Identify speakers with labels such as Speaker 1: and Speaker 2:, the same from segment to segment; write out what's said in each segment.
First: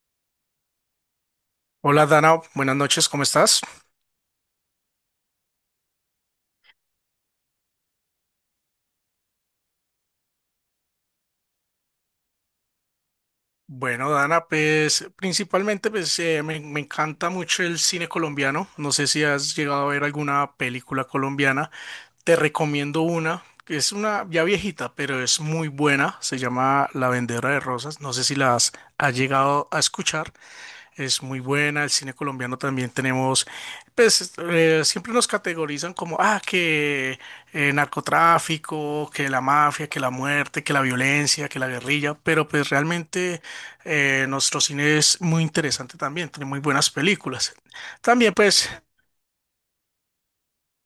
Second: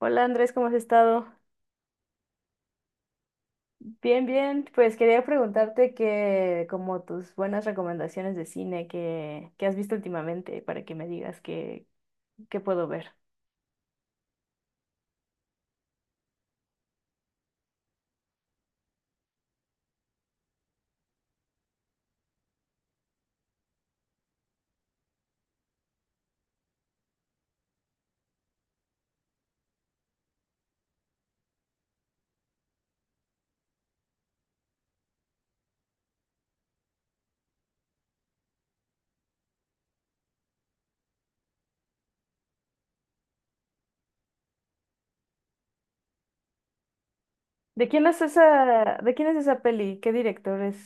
Speaker 1: Hola Andrés, ¿cómo has estado?
Speaker 2: Hola Dana, buenas noches, ¿cómo estás?
Speaker 1: Bien, bien. Pues quería preguntarte como tus buenas recomendaciones de cine que has visto últimamente para que me digas qué puedo ver.
Speaker 2: Bueno, Dana, pues principalmente me encanta mucho el cine colombiano. No sé si has llegado a ver alguna película colombiana. Te recomiendo una, que es una ya viejita, pero es muy buena. Se llama La Vendedora de Rosas. No sé si las has llegado a escuchar. Es muy buena. El cine colombiano también tenemos, siempre nos categorizan como, ah, que narcotráfico, que la mafia, que la muerte, que la violencia, que la guerrilla, pero pues realmente nuestro cine es muy interesante también, tiene muy buenas películas.
Speaker 1: ¿De quién es
Speaker 2: También pues
Speaker 1: esa, de quién es esa peli? ¿Qué director es?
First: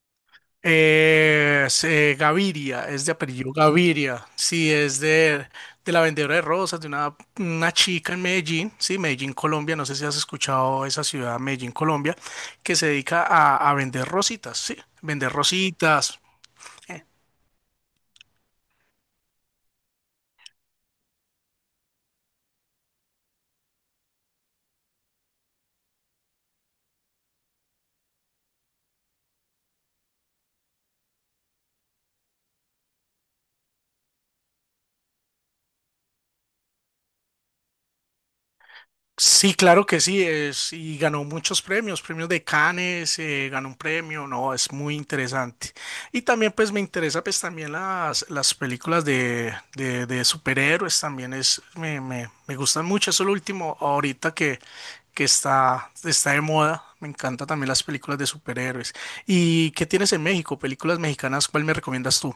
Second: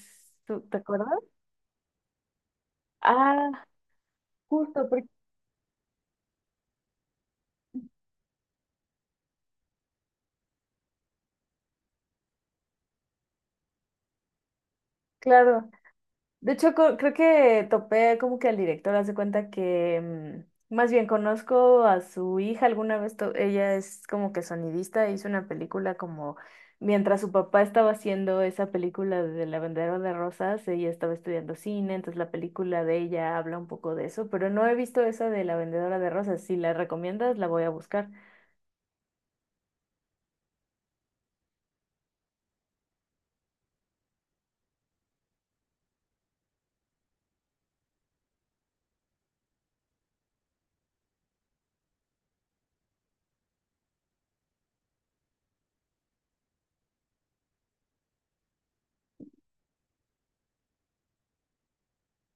Speaker 1: ¿Tú te acuerdas?
Speaker 2: eh, es, eh, Gaviria, es de apellido
Speaker 1: Ah,
Speaker 2: Gaviria, sí,
Speaker 1: justo, porque,
Speaker 2: de la vendedora de rosas, de una chica en Medellín, sí, Medellín, Colombia, no sé si has escuchado esa ciudad, Medellín, Colombia, que se dedica a vender
Speaker 1: claro.
Speaker 2: rositas.
Speaker 1: De hecho,
Speaker 2: eh,
Speaker 1: creo que topé como que al director hace cuenta que más bien conozco a su hija alguna vez, ella es como que sonidista, hizo una película como mientras su papá estaba haciendo esa película de La Vendedora de Rosas, ella estaba estudiando cine, entonces la película de ella habla un poco de eso, pero no he visto esa de La Vendedora de Rosas, si la recomiendas la voy a buscar.
Speaker 2: Sí, claro que sí, es, y ganó muchos premios, premios de Cannes, ganó un premio, no, es muy interesante. Y también pues me interesa pues también las películas de superhéroes, también me gustan mucho, eso es lo último ahorita que está, está de moda, me encantan también las películas de superhéroes. ¿Y qué tienes en México? Películas mexicanas, ¿cuál me recomiendas tú?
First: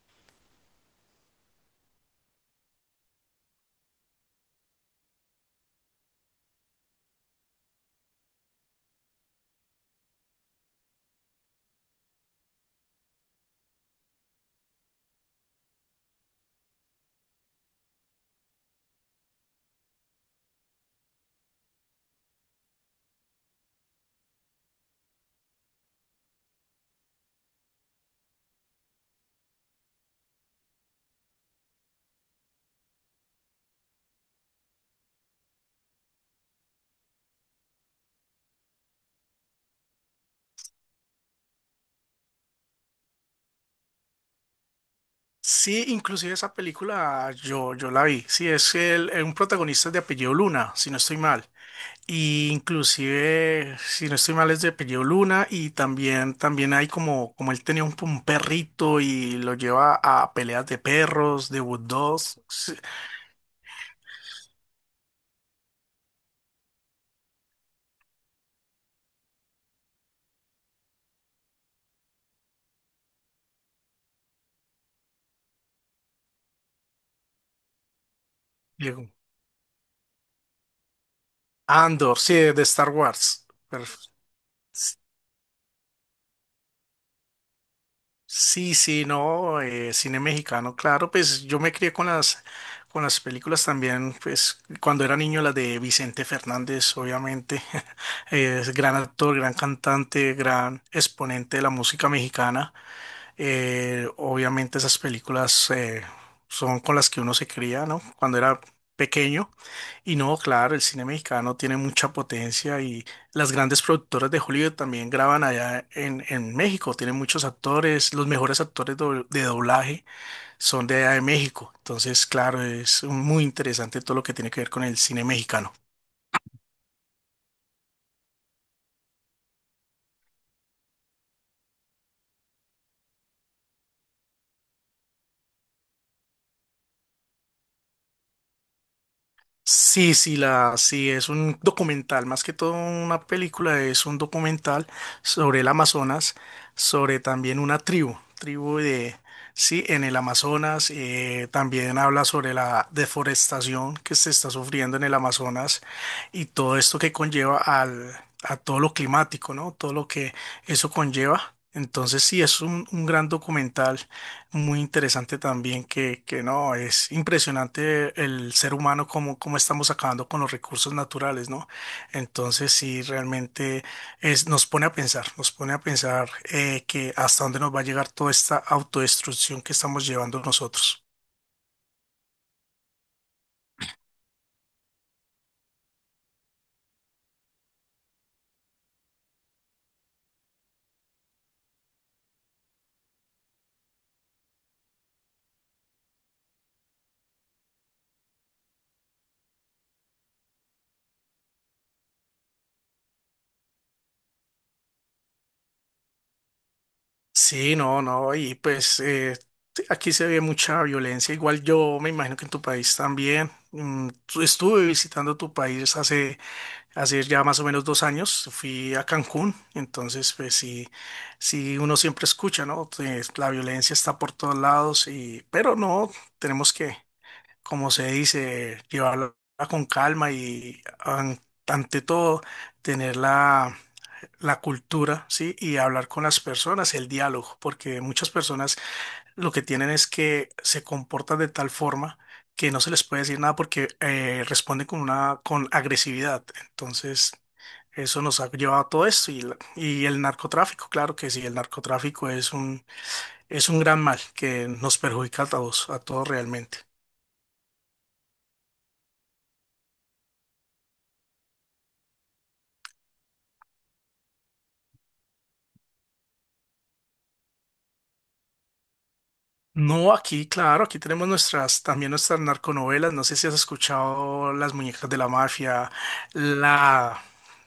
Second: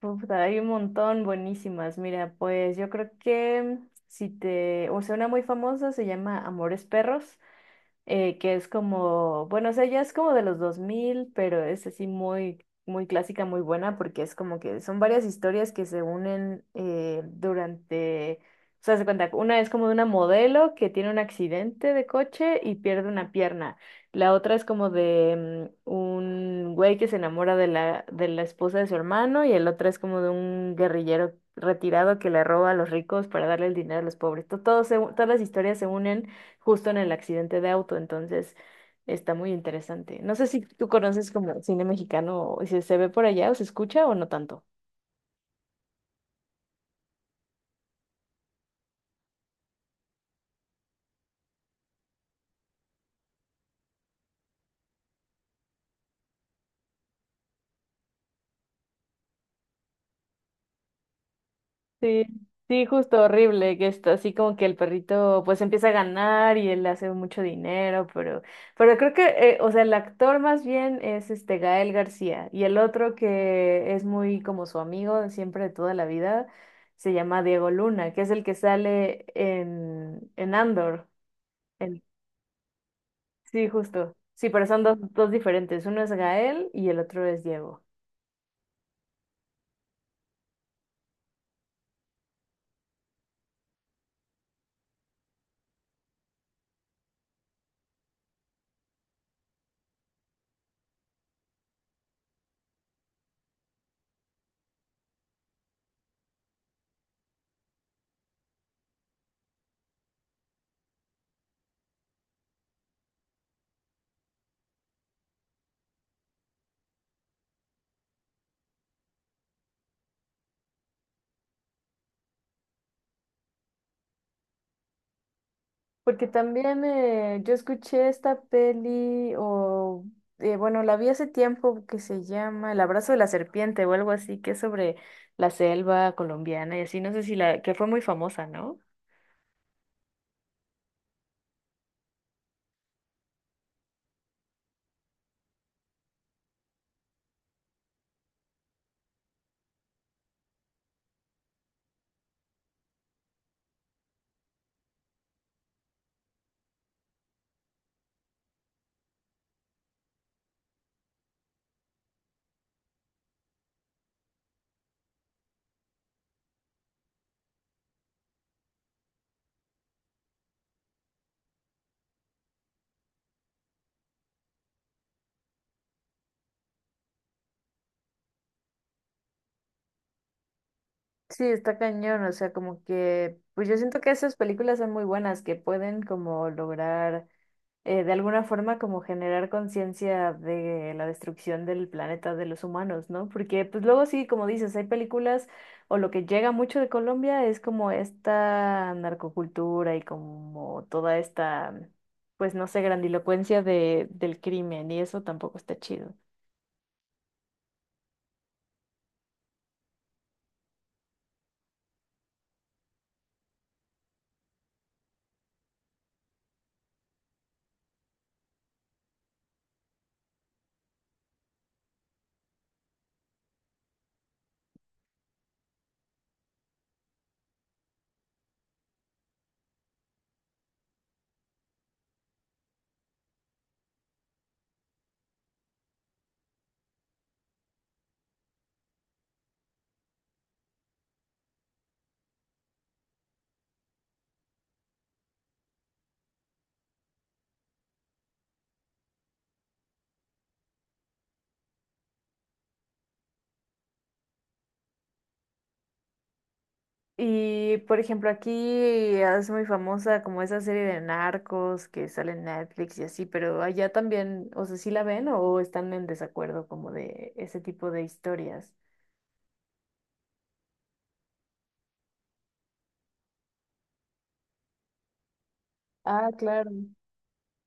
Speaker 1: Puta, hay un montón buenísimas. Mira, pues yo creo que si te, o sea, una muy famosa se llama Amores Perros. Que es como, bueno, o sea, ya es como de los dos mil, pero es así muy, muy clásica, muy buena, porque es como que son varias historias que se unen durante, o sea, se cuenta, una es como de una modelo que tiene un accidente de coche y pierde una pierna, la otra es como de un güey que se enamora de la esposa de su hermano, y el otro es como de un guerrillero retirado que le roba a los ricos para darle el dinero a los pobres. Todas las historias se unen justo en el accidente de auto, entonces está muy interesante. No sé si tú conoces como cine mexicano, o si se ve por allá o se escucha o no tanto.
Speaker 2: Sí, inclusive esa película yo la vi. Sí, es un protagonista de apellido Luna, si no estoy mal. Y inclusive, si no estoy mal, es de apellido Luna y también, también hay como, como él tenía un perrito y lo lleva a peleas de perros, de Wood
Speaker 1: Sí,
Speaker 2: Dogs. Sí,
Speaker 1: sí, justo horrible, que está así como que el perrito pues empieza a ganar y él hace mucho dinero, pero creo que, o sea, el actor más bien es este Gael García, y el otro que es muy como su amigo de siempre de toda la vida se llama Diego Luna, que es el que
Speaker 2: Diego.
Speaker 1: sale en Andor.
Speaker 2: Andor, sí, de Star Wars.
Speaker 1: Sí,
Speaker 2: Perfecto.
Speaker 1: justo. Sí, pero son dos, dos diferentes. Uno es Gael y el otro es Diego.
Speaker 2: Sí, sí, no, cine mexicano, claro, pues yo me crié con con las películas también, pues cuando era niño las de Vicente Fernández, obviamente, es gran actor, gran cantante, gran exponente de la música mexicana. Obviamente esas películas son con las que uno se cría, ¿no? Cuando era pequeño. Y no, claro, el cine mexicano tiene mucha potencia y las grandes productoras de Hollywood también graban allá en México. Tienen muchos actores, los mejores de doblaje son de allá de México. Entonces, claro, es muy interesante todo lo que tiene que ver con el cine mexicano.
Speaker 1: Porque también yo escuché esta peli, o bueno, la vi hace tiempo, que se llama El abrazo de la serpiente o algo así, que es sobre la selva colombiana y así, no sé si la, que fue muy famosa, ¿no?
Speaker 2: Sí, es un documental, más que todo una película, es un documental sobre el Amazonas, sobre también una tribu, sí, en el Amazonas, también habla sobre la deforestación que se está sufriendo en el Amazonas y todo esto que conlleva a todo lo climático, ¿no? Todo lo que eso conlleva. Entonces, sí, es un gran documental. Muy interesante también que no, es impresionante el ser humano como estamos acabando con los recursos naturales, ¿no? Entonces sí, realmente es, nos pone a pensar, nos pone a pensar que hasta dónde nos va a llegar toda esta autodestrucción que estamos llevando nosotros.
Speaker 1: Sí, está cañón, o sea, como que, pues yo siento que esas películas son muy buenas, que pueden como lograr de alguna forma como generar conciencia de la destrucción del planeta de los humanos, ¿no? Porque pues luego sí, como dices, hay películas o lo que llega mucho de Colombia es como esta narcocultura y como toda esta, pues no sé, grandilocuencia de, del crimen, y eso tampoco está chido.
Speaker 2: Sí, no, no, y sí, aquí se ve mucha violencia. Igual yo me imagino que en tu país también. Estuve visitando tu país hace ya más o menos dos años, fui a Cancún, entonces pues sí, sí uno siempre escucha, ¿no? Pues la violencia está por todos lados y, pero no, tenemos que, como se dice, llevarla con calma y ante todo tener la cultura, ¿sí? Y hablar con las personas, el diálogo, porque muchas personas lo que tienen es que se comportan de tal forma que no se les puede decir nada porque responden con una con agresividad. Entonces, eso nos ha llevado a todo esto y y el narcotráfico, claro que sí, el narcotráfico es un gran mal que nos perjudica a todos realmente.
Speaker 1: Y por ejemplo, aquí es muy famosa como esa serie de narcos que sale en Netflix y así, pero allá también, o sea, ¿sí la ven o están en desacuerdo como de ese tipo de historias?
Speaker 2: No, aquí, claro, aquí tenemos también nuestras narconovelas. No sé si has escuchado Las Muñecas de la Mafia,
Speaker 1: Ah, claro.
Speaker 2: la,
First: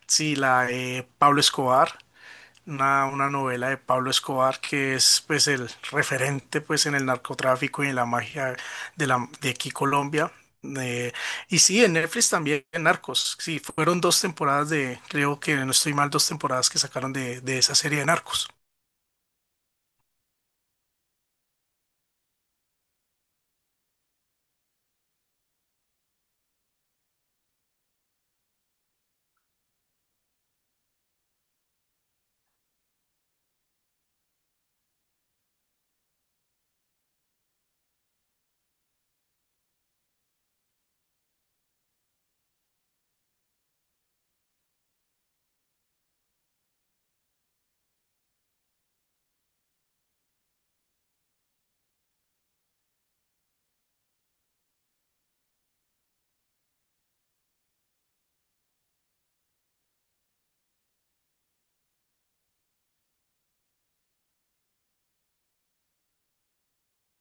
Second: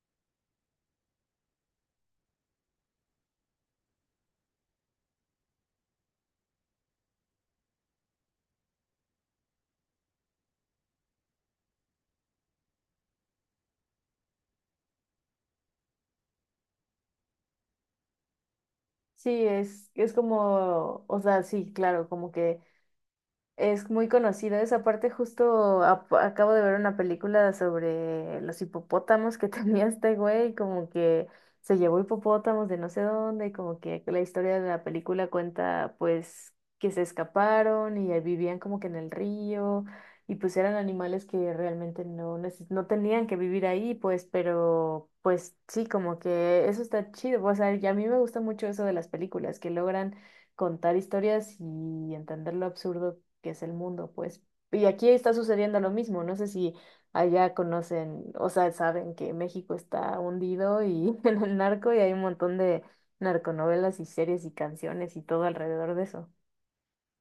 Speaker 2: sí, la de Pablo Escobar. Una novela de Pablo Escobar que es pues el referente pues en el narcotráfico y en la magia de aquí Colombia. Eh, y sí, en Netflix también en Narcos. Sí, fueron dos temporadas de, creo que no estoy mal, dos temporadas que sacaron de esa serie de Narcos.
Speaker 1: Sí, es como, o sea, sí, claro, como que es muy conocido esa parte, justo acabo de ver una película sobre los hipopótamos que tenía este güey, como que se llevó hipopótamos de no sé dónde, y como que la historia de la película cuenta pues que se escaparon y ahí vivían como que en el río, y pues eran animales que realmente no, no tenían que vivir ahí, pues, pero pues sí, como que eso está chido, o sea, y a mí me gusta mucho eso de las películas, que logran contar historias y entender lo absurdo que es el mundo, pues. Y aquí está sucediendo lo mismo, no sé si allá conocen, o sea, saben que México está hundido y en el narco, y hay un montón de narconovelas y series y canciones y todo alrededor de eso.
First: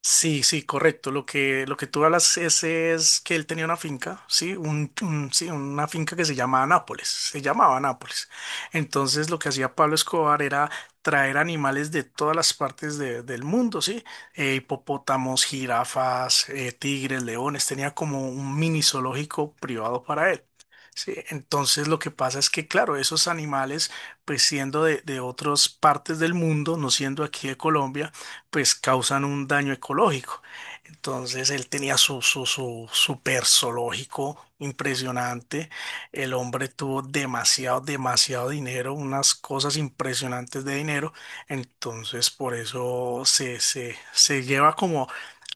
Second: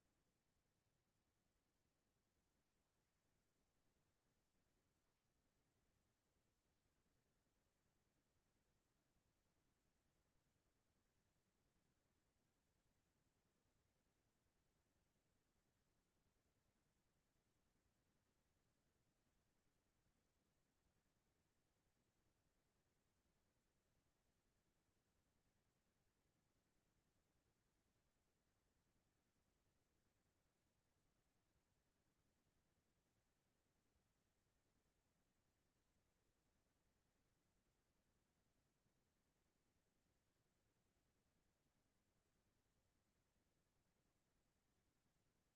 Speaker 2: Sí, sí, correcto. Lo que tú hablas es que él tenía una finca, sí, sí, una finca que se llamaba Nápoles, se llamaba Nápoles. Entonces lo que hacía Pablo Escobar era traer animales de todas del mundo, sí. Hipopótamos, jirafas, tigres, leones, tenía como un mini zoológico privado para él. Sí, entonces lo que pasa es que, claro, esos animales, pues siendo de otras partes del mundo, no siendo aquí de Colombia, pues causan un daño ecológico. Entonces él tenía su super zoológico impresionante. El hombre tuvo demasiado, demasiado dinero, unas cosas impresionantes de dinero. Entonces por eso se lleva como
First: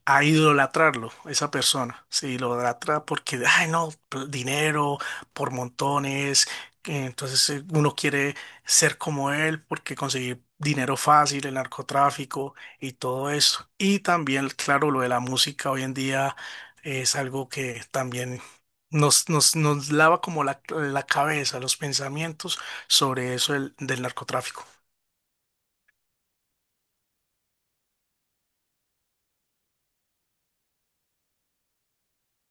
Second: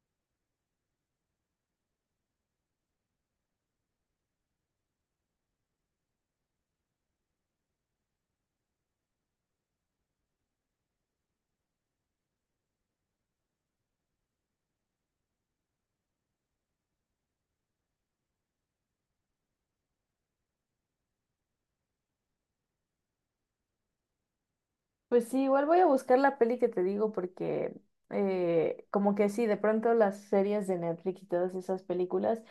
Speaker 2: a idolatrarlo, esa persona. Se idolatra porque, ay, no, dinero por montones. Que Entonces uno quiere ser como él porque conseguir dinero fácil, el narcotráfico y todo eso. Y también, claro, lo de la música hoy en día es algo que también nos lava como la cabeza, los pensamientos sobre eso del narcotráfico.
Speaker 1: Pues sí, igual voy a buscar la peli que te digo, porque como que sí, de pronto las series de Netflix y todas esas películas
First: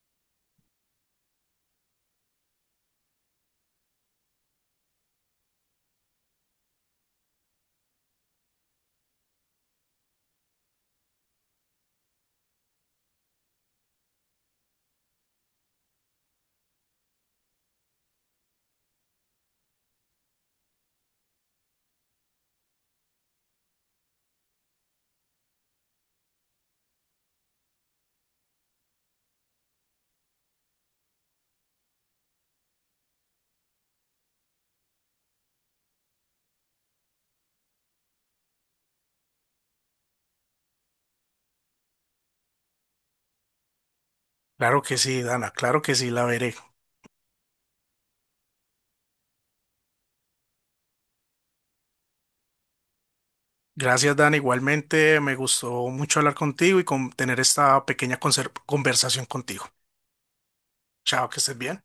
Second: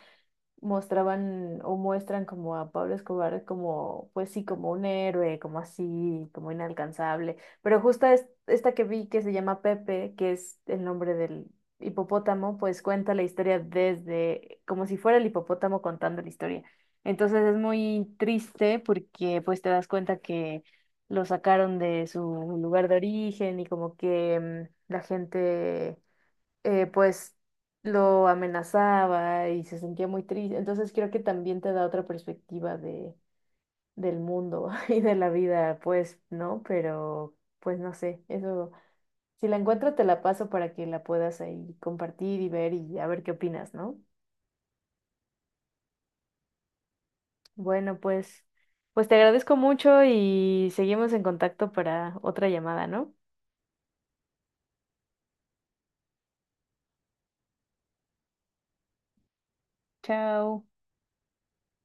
Speaker 1: mostraban o muestran como a Pablo Escobar como, pues sí, como un héroe, como así, como inalcanzable. Pero justo esta que vi que se llama Pepe, que es el nombre del hipopótamo, pues cuenta la historia desde, como si fuera el hipopótamo contando la historia. Entonces es muy triste, porque pues te das cuenta que lo sacaron de su lugar de origen, y como que la gente pues lo amenazaba y se sentía muy triste. Entonces creo que también te da otra perspectiva de, del mundo y de la vida, pues, ¿no? Pero pues no sé, eso, si la encuentro te la paso para que la puedas ahí compartir y ver, y a ver qué opinas, ¿no?
Speaker 2: Claro que sí, Dana, claro que sí, la veré.
Speaker 1: Bueno, pues, pues te agradezco mucho y seguimos en contacto para otra llamada, ¿no?
Speaker 2: Gracias, Dan. Igualmente, me gustó mucho hablar contigo y con tener esta pequeña conversación contigo.
Speaker 1: Chao.
Speaker 2: Chao, que estés bien.